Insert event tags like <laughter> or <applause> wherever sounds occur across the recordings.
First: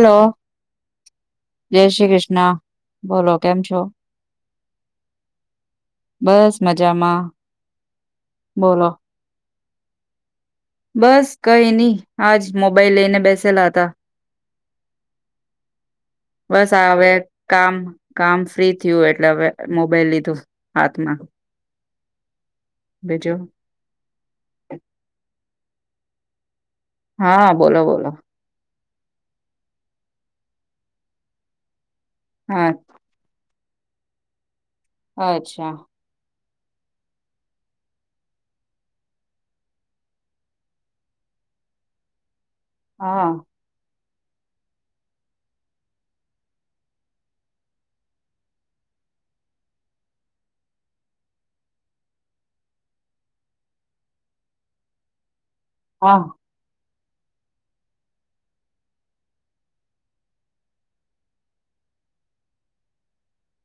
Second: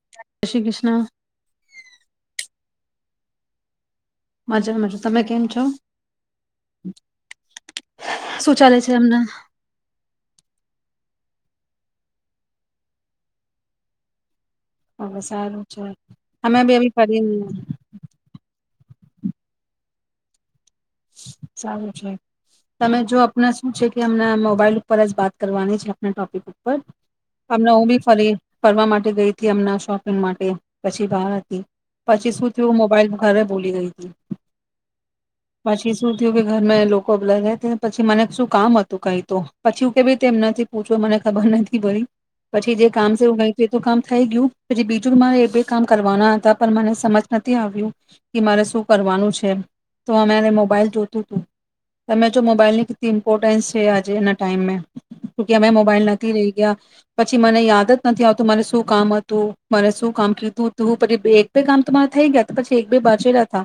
Hello જય શ્રી કૃષ્ણ જય શ્રી કૃષ્ણ. બોલો કેમ છો. મજા મજ તમે કેમ છો બસ મજામાં શું ચાલે બોલો છે એમના બસ કઈ નહી આજ મોબાઈલ લઈને બેસેલા હતા હવે સારું છે. અમે બસ બી આ એવી આવે કરીને કામ કામ ફ્રી થયું એટલે હવે મોબાઈલ લીધું હાથમા. હ્ <unintelligible> તમે જો આપને શું છે કે અમને મોબાઈલ ઉપર જ વાત કરવાની છે. હ ટોપિક હા અમને બોલો હું બી બોલો ફરી ફરવા માટે ગઈ હતી એમના શોપિંગ માટે પછી બાર હતી પછી શું હા થયું મોબાઈલ ઘરે બોલી રહી હતી અચ્છા પછી શું થયું કે ઘર લોકો બલ પછી મને શું કામ હતું કઈ તો પછીું કે ભ તેમ નથી પૂછવું મને ખબર નથી ભી પછી જે કામ હા છેવું ગય છે તો કામ થઈ ગયું પછી બીજું મારે એ બે કામ કરવાના હતા પણ મને સમજ નથી આવ્યું કે મારે શું કરવાનું છે તો અમારે મોબાઈલ જોતું હતું તમે જો મોબાઈલની કેટલી ઇમ્પોર્ટન્સ છે આજે એના ટાઈમમે કકે અમે મ મોબાઈલ હા લાતી રહી ગયા પછી મને યાદ જ નથી આવતું મારે શું કામ હતું મને શું કામ કીધું હતુંું પછી એક બે કામ તો મારે થઈ ગયા પછી એક બે બાચલા હતા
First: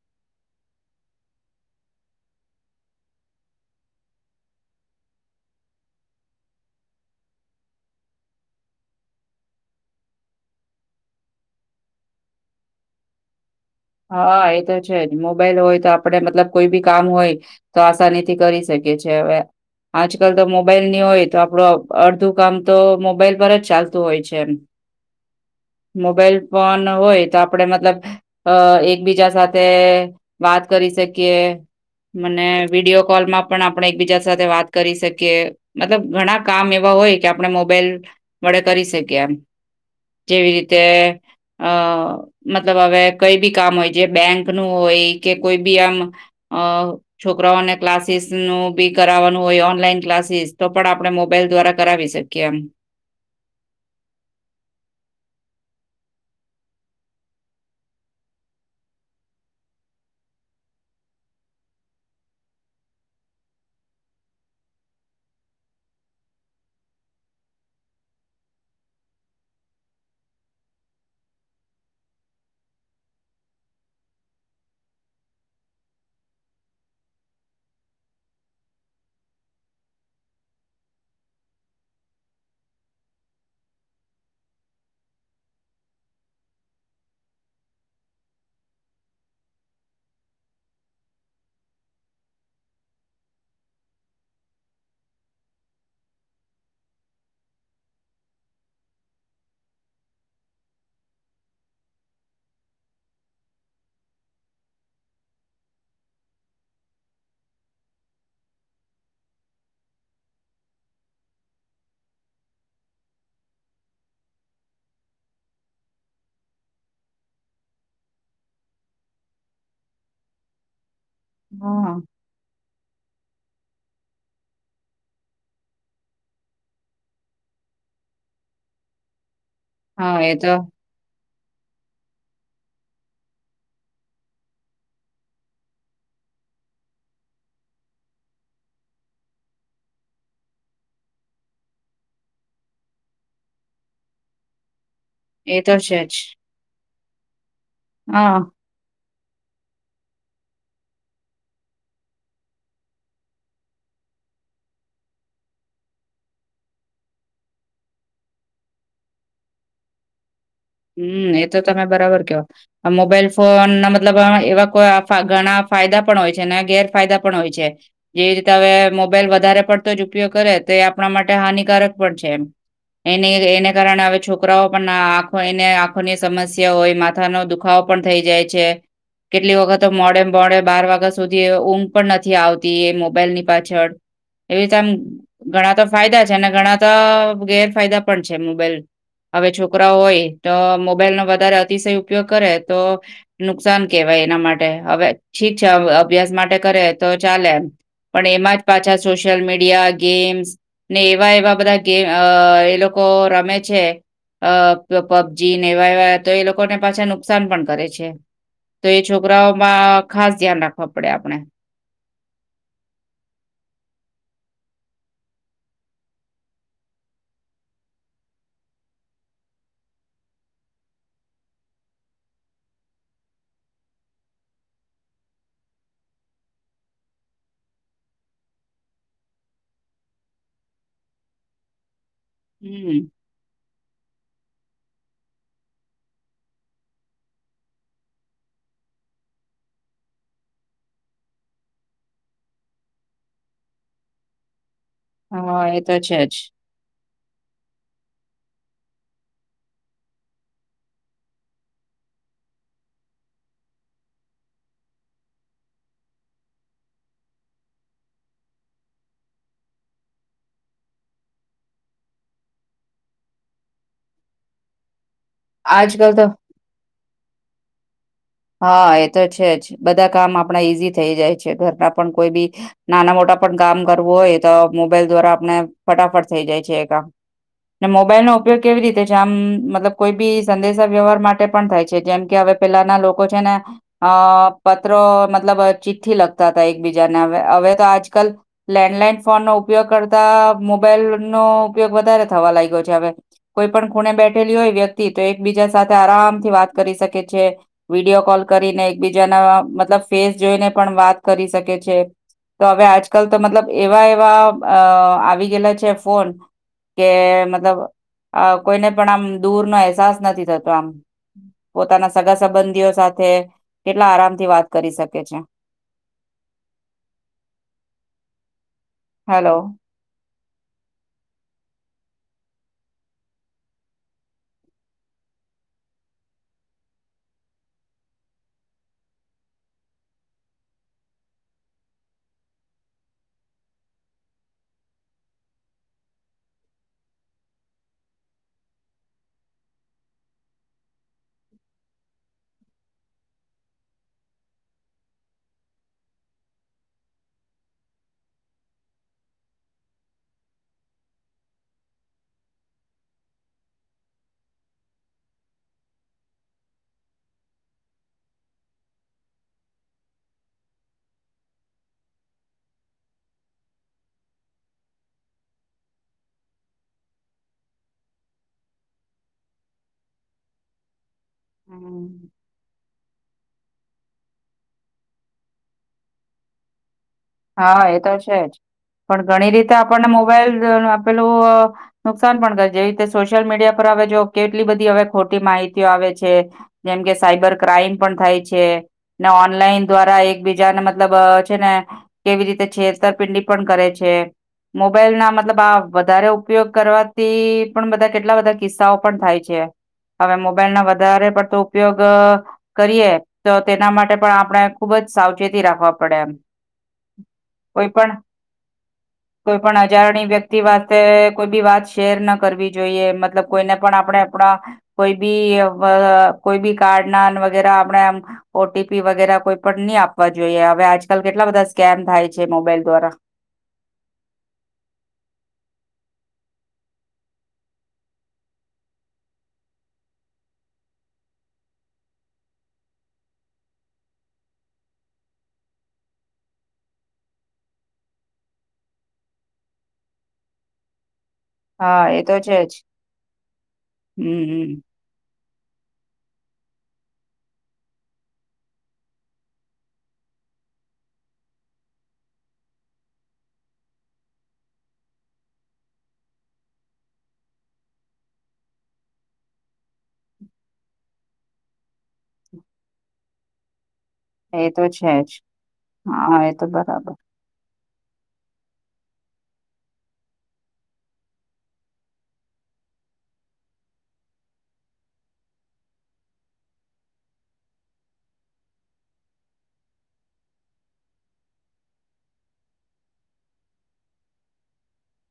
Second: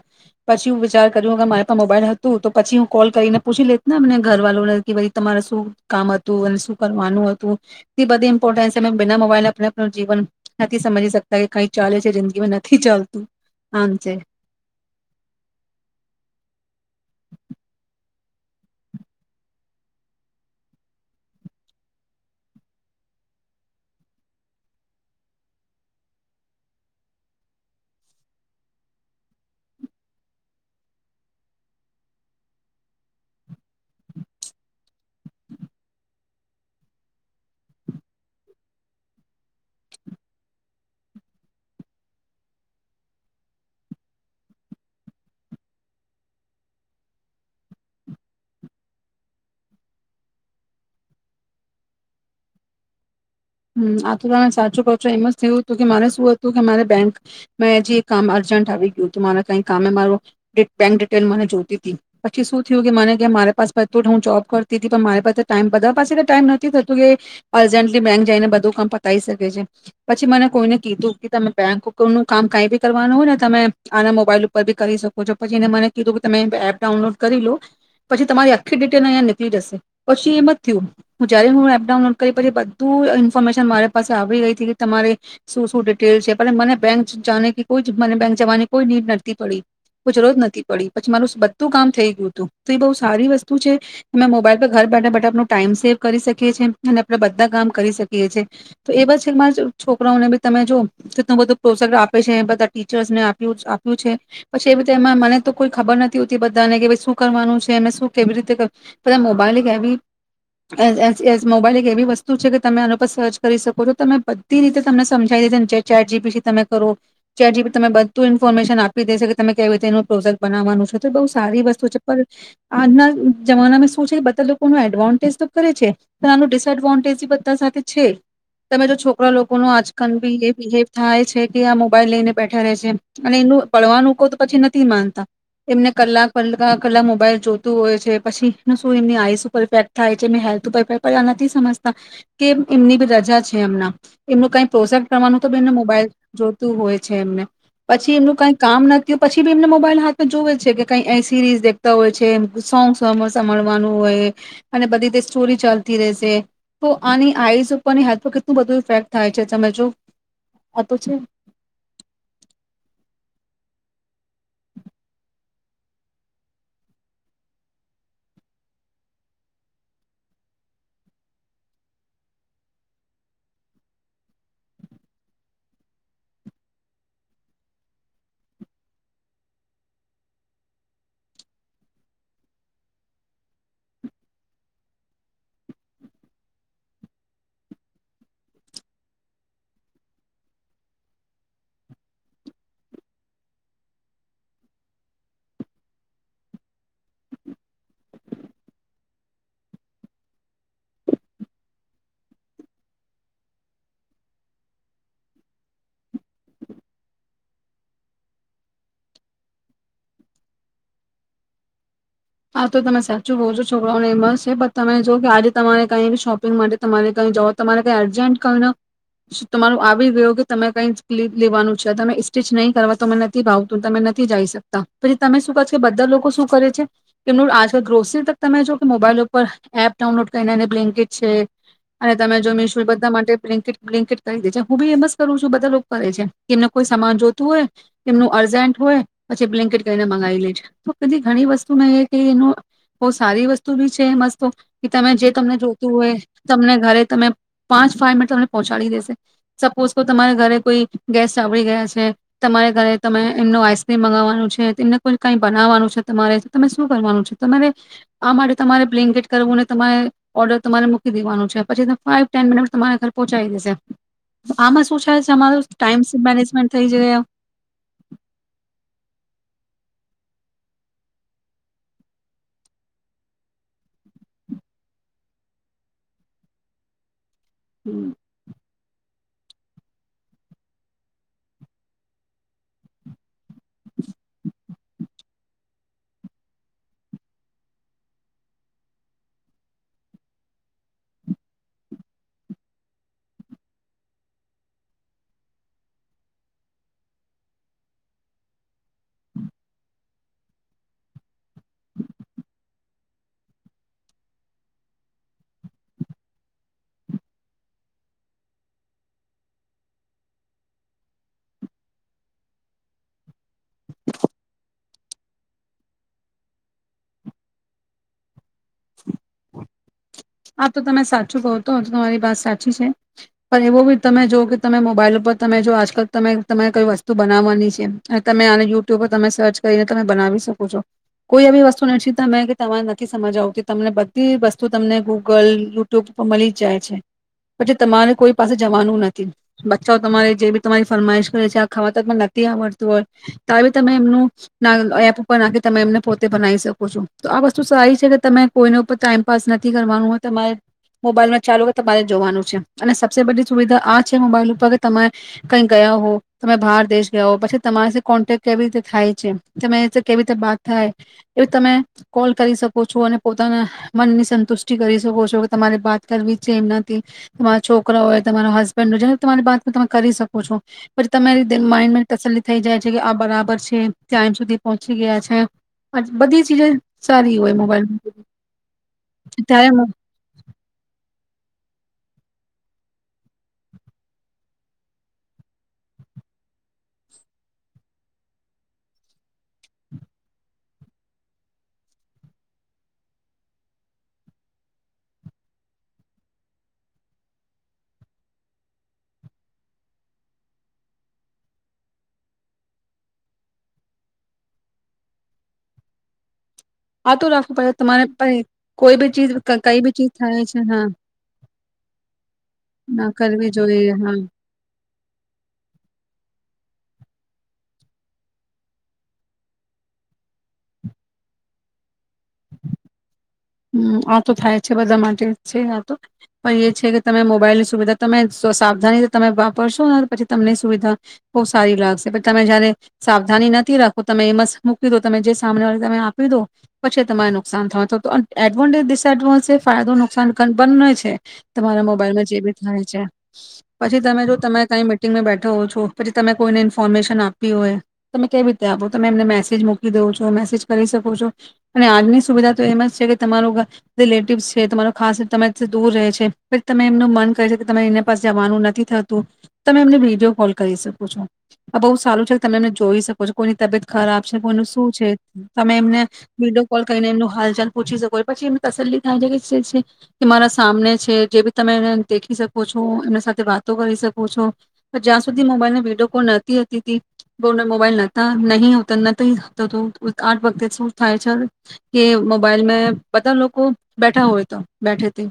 પછી હું વિચાર ્યું મારા પા મોબાઈલ હતું તો પછી હું કોલ કરીને પૂછી લેત ને અને ઘર વાળુંને કે તમારે શું કામ હતું અને શું કરવાનું હતું તે બધી ઇમ્પોર્ટન્ છે અ બના મોબાઈલ આપને જીવન નથી સમજી શકતા કે કઈ ચાલે છે જિંદગીમાં નથી ચાલતું આમ છે હા એ તો છે જ મોબાઈલ હોય તો આપ આપડે મતલબ કોઈ બી કામ હોય તો આસાની થી કરી શકીએ છેએ હવે આજકાલ તો મોબાઈલ ની હોય તો આપડું અડધું કામ તો મોબાઈલ પર જ ચાલતું હોય છે એમ મોબાઈલ ફન હોય તો આપણેે મતલબ અ એકબીજા સાથે વાત કરી શકીએ મને વિડીયો કોલમાં પણ આપણે એકબીજા સાથે વાત કરી શકીએ મતલબ ઘણા કામ એવા હોય કે આપણે મોબાઈલ વડે કરી શકીએ એમ જેવી રીતે અ મતલબ હવે કઈ બી કામ હોય જે બેંક નું હોય કે કોઈ બી આમ છોકરાઓને ક્લાસીસ નું બી કરાવવાનું હોય ઓનલાઈન ક્લાસીસ તો પણ આપણે મોબાઈલ દ્વારા કરાવી શકીએ એમ હ આ તો સાચું કહ છો એમ જ થયું હતું કે મા શું હતું કે મારે બેંક મેં હજી એક કામ અર્જન્ટ આવી ગયું હતું મારા કઈ કમે મા બેંક ડિટેલ મને જોતી હતી પછી શું થયું કે મને મારી પાસે હું જોબ કરતી હતી પણ મારી પાસે ટ બધા પાસે ટાઈમ નથી થતોું કે અર્જન્ટલી બેક જેને બધું કામ પતાઈ શકે છે પછી મને કોઈને કીધું કે તમે બેંકરનુંું કામ કઈ બી કરવાનું હોય ને તમે આના મોબાઈલ ઉપર બી કરી શકો છો પછી એને મને કીધું તમે એપ ડાઉનલોડ કરી લો પછી તમારી આખી ડિટેલ અહીંયા નીકળી જશે પછી એમ જ થયું જયારે હું એપ ડાઉનલોડ કરી પછી બ ઇન્ફોર્મેશન મારે પાસે આવી ગઈ હતી કે તમારે શું શું ડિટેલ છે પણ મને બેંક જાને કોઈ મને બેંક જવાની કોઈ નીડ નથી પડી કો જરૂર નથી પડી પછી મારું બધું કામ થઈ ગયું હતું તો એ બહુ સારી વસ્તુ છે અમે મોબાઈલ પર ઘર બેઠા બેઠા આપ ટાઈમ સેવ કરી શકીએ છીએ અને આપણેે બધા કામ કરી શકીએી તો એ બધ મા છોકરાઓને બી તમે જો કેટલું બધું પ્રોત્સાક આપે છે બધા ટીચર્સને આપ આપ્યું છે પછી એીતેમાં મને તો કોઈ ખબર નથી હોતી બધાને કે શું કરવાનું છે શું કેવી રીતેા મોબાઈલ એ મોબાઈલ એવી વસ્તુ છે તમે આના પર સર્ચ કરી શકો છો તમે બધી રીતે તમને સમજી દેશે ને જે ચેટ જીથી તમે કરો ચેટ જીબીથી તમે બધું ઇન્ફોર્મેશન આપી દેશે કે તમે કેવી રીતે એનું પ્રોસેેક્ટ બનાવાનું છે બહુ સારી વસ્તુ હા છે પણ આના જમાનામાં શું છે કે બધા લોકો ન એડવાન્ટેજ તો કરે છે પણ ડિસએડવાન્ટેજ સાથે છે તમે જો છોકરા લોકો આજકલ હા બ એ તો બિવ થાય છે કે આ મોબાઈલ લઈને બેઠા રહે છે અને એનું પડવાનું કો પછી નથી માનતા એમને કલાક કલા કલાક મોબાઈલ જોતું હોય છે પછી શું એમની આઈસ ઉપર ઇફેક્ટ થાય છે એ હેલ્થ ઉપર ઇફેક્ટ પ આ નથી સમજતા કે એમનીી રજા છે એમના એમનું કઈ પ્રોસેક્ટ કરવાનું તો એ બેને છે મોબાઈલ જ જોતું હોય છે એમને પછી હા એમનું કઈ કામ નથી તો પછી બી એમને મોબાઈલ હાથમાં જોવે જ છે કે કઈ અ સીરીઝ દેતા હોય છે સોંગ્સ મળવાનું હોય અને બધી રી સ્ટોરી ચાલતી રહેશે તો અનેની આઈઝ ઉપરની હેલ્થ પર કેટલું બધું ઇફેક્ટ થાય છે તમે જો આ તો છે હમ એ તો તમે બરાબર કેવા આ મોબાઈલ ફોન મતલબ એવા કો ઘણા ફાયદા પણ હોય છે ગેરફાયદા પણ હોય છે જેવી રીતે હવે મોબાઈલ વધારે પડતો જ ઉપયોગ કરે તો એ આપણા માટે હાનિકારક પણ છે એ એની એને કારણે હવે છોકરાઓ પણ કોઈને આંખો ની સમસ્યા હોય માથાનો દુખાવો પણ થઈ જાય છે કેટલી વખત મોડે મોડે બાર વાગ્યા સુધી ઊંઘ પણ નથી આવતી એ મોબાઈલ ની પાછળ એવીતેમ ગણા તો ફાયદા છે અને ઘણાતા ગેરફાયદા પણ છે મોબાઈલ હવે છોકરાઓ હોય તો મોબાઈલ નો વધારે અતિશય ઉપયોગ કરે તો નુકસાન કેવાય એના માટે હવે ઠીક છે અભ્યાસ માટે કરે તો ચાલે એમ પણ એમાં જ પાછા સોશિયલ મીડિયા ગેમ્સ ને એવા એવા બધા ગેમ એ લોકો રમે છે અ તો પબજી ને એવા એવા તો એ લોકોને પાછા નુકસાન પણ કરે છે તો એ છોકરાઓમાં ખાસ ધ્યાન રાખવા પડે આપણેે હા તો તમે સાચું બહ છો છોકરાઓને એ મસ છે બ તમે જો કે આજે તમારે કઈ શોપિંગ માટે તમારે કઈ જઓ તમારે કઈ અર્જન્ટ કઈ ન તમારું આવી ગયું કે તમે કઈ લેવાનું છે તમે સ્ટીચ નહીં કરવા તો તમે નથી ભાવતું તમે નથી જઈ શકતા પછી તમે શું કરશો કે બધા લોકો શું કરે છે કેમનું આજકાલ ગ્રોસરી તક તમે જો કે મોબાઈલ ઉપર એપ ડાઉનલોડ કરીનેને બ્લેન્કેજ છે અને તમે જો મિશું હમ બધા માટેટ કરી દેજો હું બી એમ જ કરું છું બધા લોકો કરે છે કેમને કોઈ સમાન જોતું હોય એમનું અર્જન્ટ હોય પછી બ્લેન્કેટ કને મગાવી લેજ તો બધી ઘણી વસ્તુ મેં એ એનું બહ સારી વસ્તુ બી છે મસ્ત કે તમે જે તમને હા એ જોતું તો હોય છે જ તમને ઘરે તમે પાંચ ફાઈ મિટર તમને પહોંચાડી દેશે સપોઝ કો તમારે ઘરે કોઈ ગેસ્ટ આવડી ગયા છે તમારે ઘરે ત એમનું આઈસક્રીમ મગાવવાનું છે એમને કોઈ કઈ બનાવવાનું છે તમારે તમે શું કરવાનું છે તમારે આ માટે તમારે બ્લેન્કેટ કરવું અનેને તમારે ઓર્ડર તમારે મૂકી દેવાનું છે પછી ફાાઈવ ટેન મિનિટ તમારે ઘરે પહોંચી દેશે આમાં શું થાય રો ટાઈમ આજકાલ તો મેનેજમેન્ટ થઈ જયા હા એ તો છે જ બધા કામ આપણા ઈઝી થઈ જાય છે ઘરના પણ કોઈ બી નાના મોટા પણ કામ કરવું હોય તો મોબાઈલ દ્વારા આપણે ફટાફટ થઈ જાય છે એ કામ અને મોબાઈલ નો ઉપયોગ કે રીતે આમ મતલ કોઈ બી સંદેશા વ્યવહાર માટે પણ થાય છે જેમ કે હવે પેલાના લોકો કોછનાને અ પત્ર મતલબ ચિઠ્ઠી લખતા હતા એકબીજાને હવે હવે તો આજકાલ લેન્ડલાઈન ફોન નો ઉપયોગ કરતા મોબાઈલ નો ઉપયોગ વધારે થવા લાગ્યો છે હવે કોઈ પણ ખૂણે બેઠેલી હોય વ્યક્તિ તો એકબીજા સાથે આરામથી વાત કરી શકે છે વિડીિયો કોલ કરીને એકબીજાના મતલબ ફેસ જોઈને પણ વાત કરી શકે છે તો હવે આજકાલ તો મતલબ એવા એવા આવી ગયલા છે ફોન કે મતલબ કોઈને પણ આમ દૂર નો અહેસાસ નથી થતો આમ પોતાના સગસ સંબંધીઓ સાથે કેટલા આરામથી વાત કરી શકે છે હલો આ તો તમે સાચું કહો તો તો તમારી વાત સાચી છે પણ એવું બી તમે જો કે તમે મોબાઈલ ઉપર તમે જો આજકાલ તમે તમારે કઈ વસ્તુ બનાવવાની છે અને તમે આ યુટ્યુબ પર તમે સર્ચ કરીને તમે બનાવી શકો છો કોઈ એવી વસ્તુ નથી તમે કે તમારે નથી સમજ આવતી તમને બધી વસ્તુ તમને ગ ગૂગલ યુટ્યુબ ઉપ મળી જ જાય છે પછી તમારે કોઈ પાસે જવાનું નથી બચ્ચાઓ તમારે જે બી તમારી ફરમાઈશ કરે છે આ ખવાતમાં નથી આવડતું હોય ત બી તમે એમનું એપ ઉપર નાખી તમે એમને પોતે બનાવી શકો છો તો આ વસ્તુ સારી છે કે તમે કોઈને ઉપર ટાઈમ પાાસ નથી કરવાનું હોય તમારે મોબાઈલમાં ચાલુ હો તમારે જોવાનું છે અને સબસે બધી સુવિધા આ છે મોબાઈલ ઉપર કે તમે કઈ ગયા હો તમે બહાર દેશ ગયા હો પછી તમારી કોન્ટેક કેવી રીતે થાય છે તમે કેવી રીતે બાત થાય એવી તમે કોલ કરી શકો છો અને પોતાના મનની સંતુષ્ટિ કરી શકો છો કે તમારે વાત કરવી છે એમ નથી તમારા છોકરા હોય તમારો હસબન્ડ હોય જેને તમારી વાત તમે કરી શકો છો પછી તમારી માઇન્ડ હમ તસલી થઈ જાય છે કે આ બરાબર ખર છે તમ સુધી પહોંચી ગયા છે બધી ચીજે હા એ તો છે જ પણ ઘણી ત્યારે રીતે મો આપ મોબાઈલ પેલું નુકસાન પણ કરે જેવી રીતે સોશિયલ મીડિયા પર હવે જો કેટલી બધી હવે ખોટી માહિતીઓ આવે છે જેમ કે સાયબર ક્રાઈમ પણ થાય છે ને ઓનલાઈન દ્વારા એકબીજાને મતલબ છે ને કેવી રીતે છેતરપિંડી પણ કરે છે મોબાઈલ ના મતલબ આ વધારે ઉપયોગ કરવાથી પણ બધા કેટલા બધા કિસ્સાઓ પણ થાય છે હવે મોબાઈલ ના વધારે પડતો ઉપયોગ કરીએ તો તેના માટે પણ આપણે ખુબ જ સાવચેતી રાખવા પડે એમ આ તો રાખવું પડે કોઈ તમારે પણ પ કોઈ બી ચીજ કોઈ પણ કઈ બી ચીજ અજારણી થાય વ્યક્તિ છે હા વાતે કોઈ બી વાત શેર ના કરવી જોઈએ ના મતલબ કરવી કોઈને જોઈએ પણ હા આપણે આપણા કોઈ બી કોઈ બી કાર્ડ ના વગેરે આપણે એમ ઓટીપી વગેરે કોઈ પણ નહી આપવા જોઈએ હવે આજકાલ કેટલા બધા સ્કેન થાય છે મોબાઈલ દ્વારા હમ આ તો થાય છે બધા માટે છે આ તો પણ એ છે કે તમે મોબાઈલની સુવિધા તમે સાવધાની તમે વાપરશો ને પછી તમને સુવિધા બહુ સારી લાગશે પણછી તમે જયારે સાવધાની નથી રાખો તમે એમાંસ્ત મૂકી દો તમે જે સામન વાળી તમે આપી દો પછી તમારે નુકસાન થવા એડવાોન્ટેજ ડિસડવા ફાયદો નુકસાન બ છે તમારા હા એ મોબાઈલમાં તો જે બી જ થાય છે પછી તમે જો તમે હમ કઈ મીટિંગમાં બેઠ ઠો છો પછી તમે કોઈને ઇન્ફોર્મેશન આપી હોય તમે કેવી રીતે આપો તમે એમને મેસેજ મૂકી દો છો મેસેજ કરી શકો છો અને આજની સુવિધા તો એમ જ છે કે તમારું રિલેટિવસ છે તમારો ખાસ તમારી દૂર રહે છે તમે એમનું મન કર છે કે તમારે એના પાસે જવાનું નથી થતું તમે એમને વિડીયો કોલ કરી શકો છો આ બહુ સારું છે કે તમે એમને જોઈ શકો છો કોઈની તબિયત ખરાબ છે બનું એ તો શું છે જ તમે એમને હા એ વિડીયો તો કોલ કરીને બરાબર એમનું હાલચાલ પછી એને તસલી થાય જાય કે મારા સામને છે જે બી તમે એ દેખી શકો છો એમના સાથે વાતો કરી શકો છો જ્યાં સુધી મોબાઈલને વિડીયો કોલ નહતીતી બ મોબાઈલતા નહી નથી આઠ વખતે શું થાય છે કે મોબાઈલ મે બતા લોકો બેઠા હોય તો બેઠે તબ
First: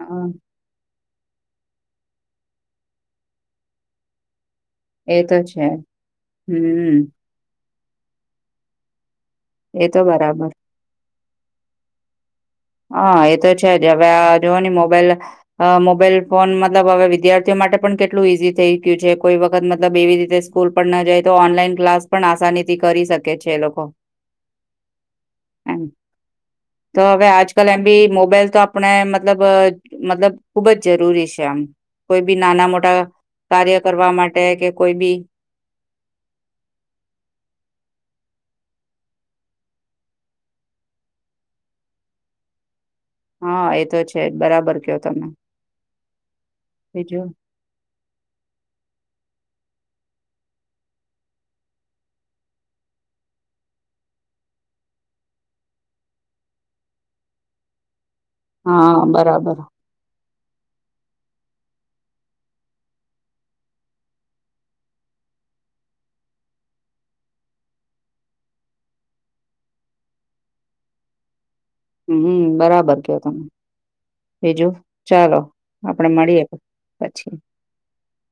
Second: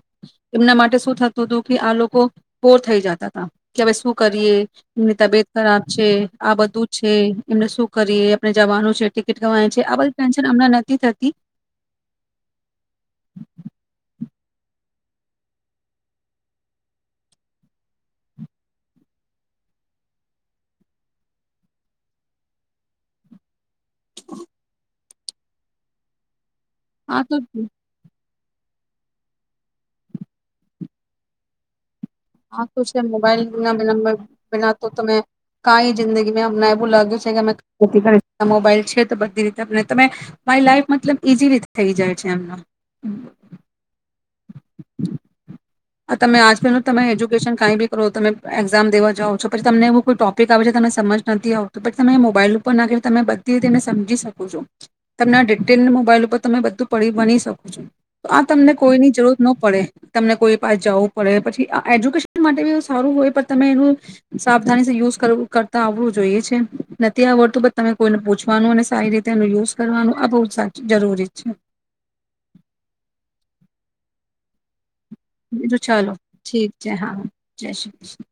હ એમના માટે શું થતું હતું કે આ લોકો કોર થઈ જતા હતા કે હવે શું કરીએ એમની એ તો તબિયત ખરાબ છે આ બધું હમ છે એમને સુખ કરી આપણે જવાનું છે. ટિકિટ કમાવા છે એ તો બરાબર આન નથી. હા એ તો છે જ હવે જોવા મોબાઈલ મોબાઈલ ફોન મતલબ હવે વિદ્યાર્થીઓ માટે પણ કેટલું ઈઝી થઈ ગયું છે. કોઈ વખત મતલબ એવી રીતે સ્કૂલ પણ ન જાય, તો ઓનલાઈન ક્લાસ પણ આસાની થી કરી શકે છે લોકો કો હમ્મ. તો હવે આજ કલે મોબાઈલ તો આપણે મતલબ મતલબ ખુબ જ જરૂરી છે આમ કોઈ બી હા નાના તો છે મોટા કાર્ય મોબાઈલનાના કરવા માટે બના કે તો કોઈ તમે બી કાઈ જિંદગી મે હમણા એવું લાગ્યું છે કે અમે ખ કરી. મોબાઈલ છે તો બધી રીતે તમે માય લાઈફ મતલબ ઈઝી રીતે થઈ જાય છે એમનો હા એતો છે બરાબર કયો તમે મે બીજું એજ્યુકેશન કઈ બી કરો તમે એક્ઝામ દેવા જઓ. છો પછી તમને એવું કોઈ ટોપિક આવે છે તમને સમજ નથી આવત પછીમે મોબાઈલ ઉપર નાખી તમે બધી એને સમજી શકો છો તમને ડિટેલ મોબાઈલ ઉપર તમે બધું પડી બની શકો છો. આ તમને હા કોઈની જરૂર ન બરાબર પડે તમને કોઈ પા જવું પડે પછી. આ એજ્યુકેશન માટે બી સારું હોય પણ તમે એનું સાવધાની યુઝવ કરતા આવડું જોઈએ છે નથી આવડતું પણ તમે કોઈને પૂછવાનું અને સારી રીતે એનું યુઝ કરવાનું આ બહુ જરૂરી છે. હમ બરાબર કયો તમે બીજું ચાલો તો આપડે ચાલો મળીએ ઠીક છે. હા પછી જય શ્રી કૃષ્ણ.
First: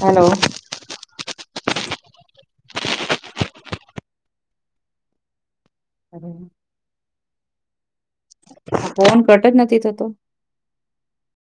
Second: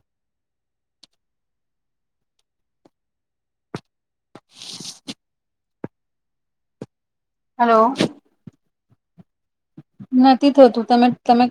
હલો. અરે આ હલો. ફોન કટત નથી થતું તમે તમે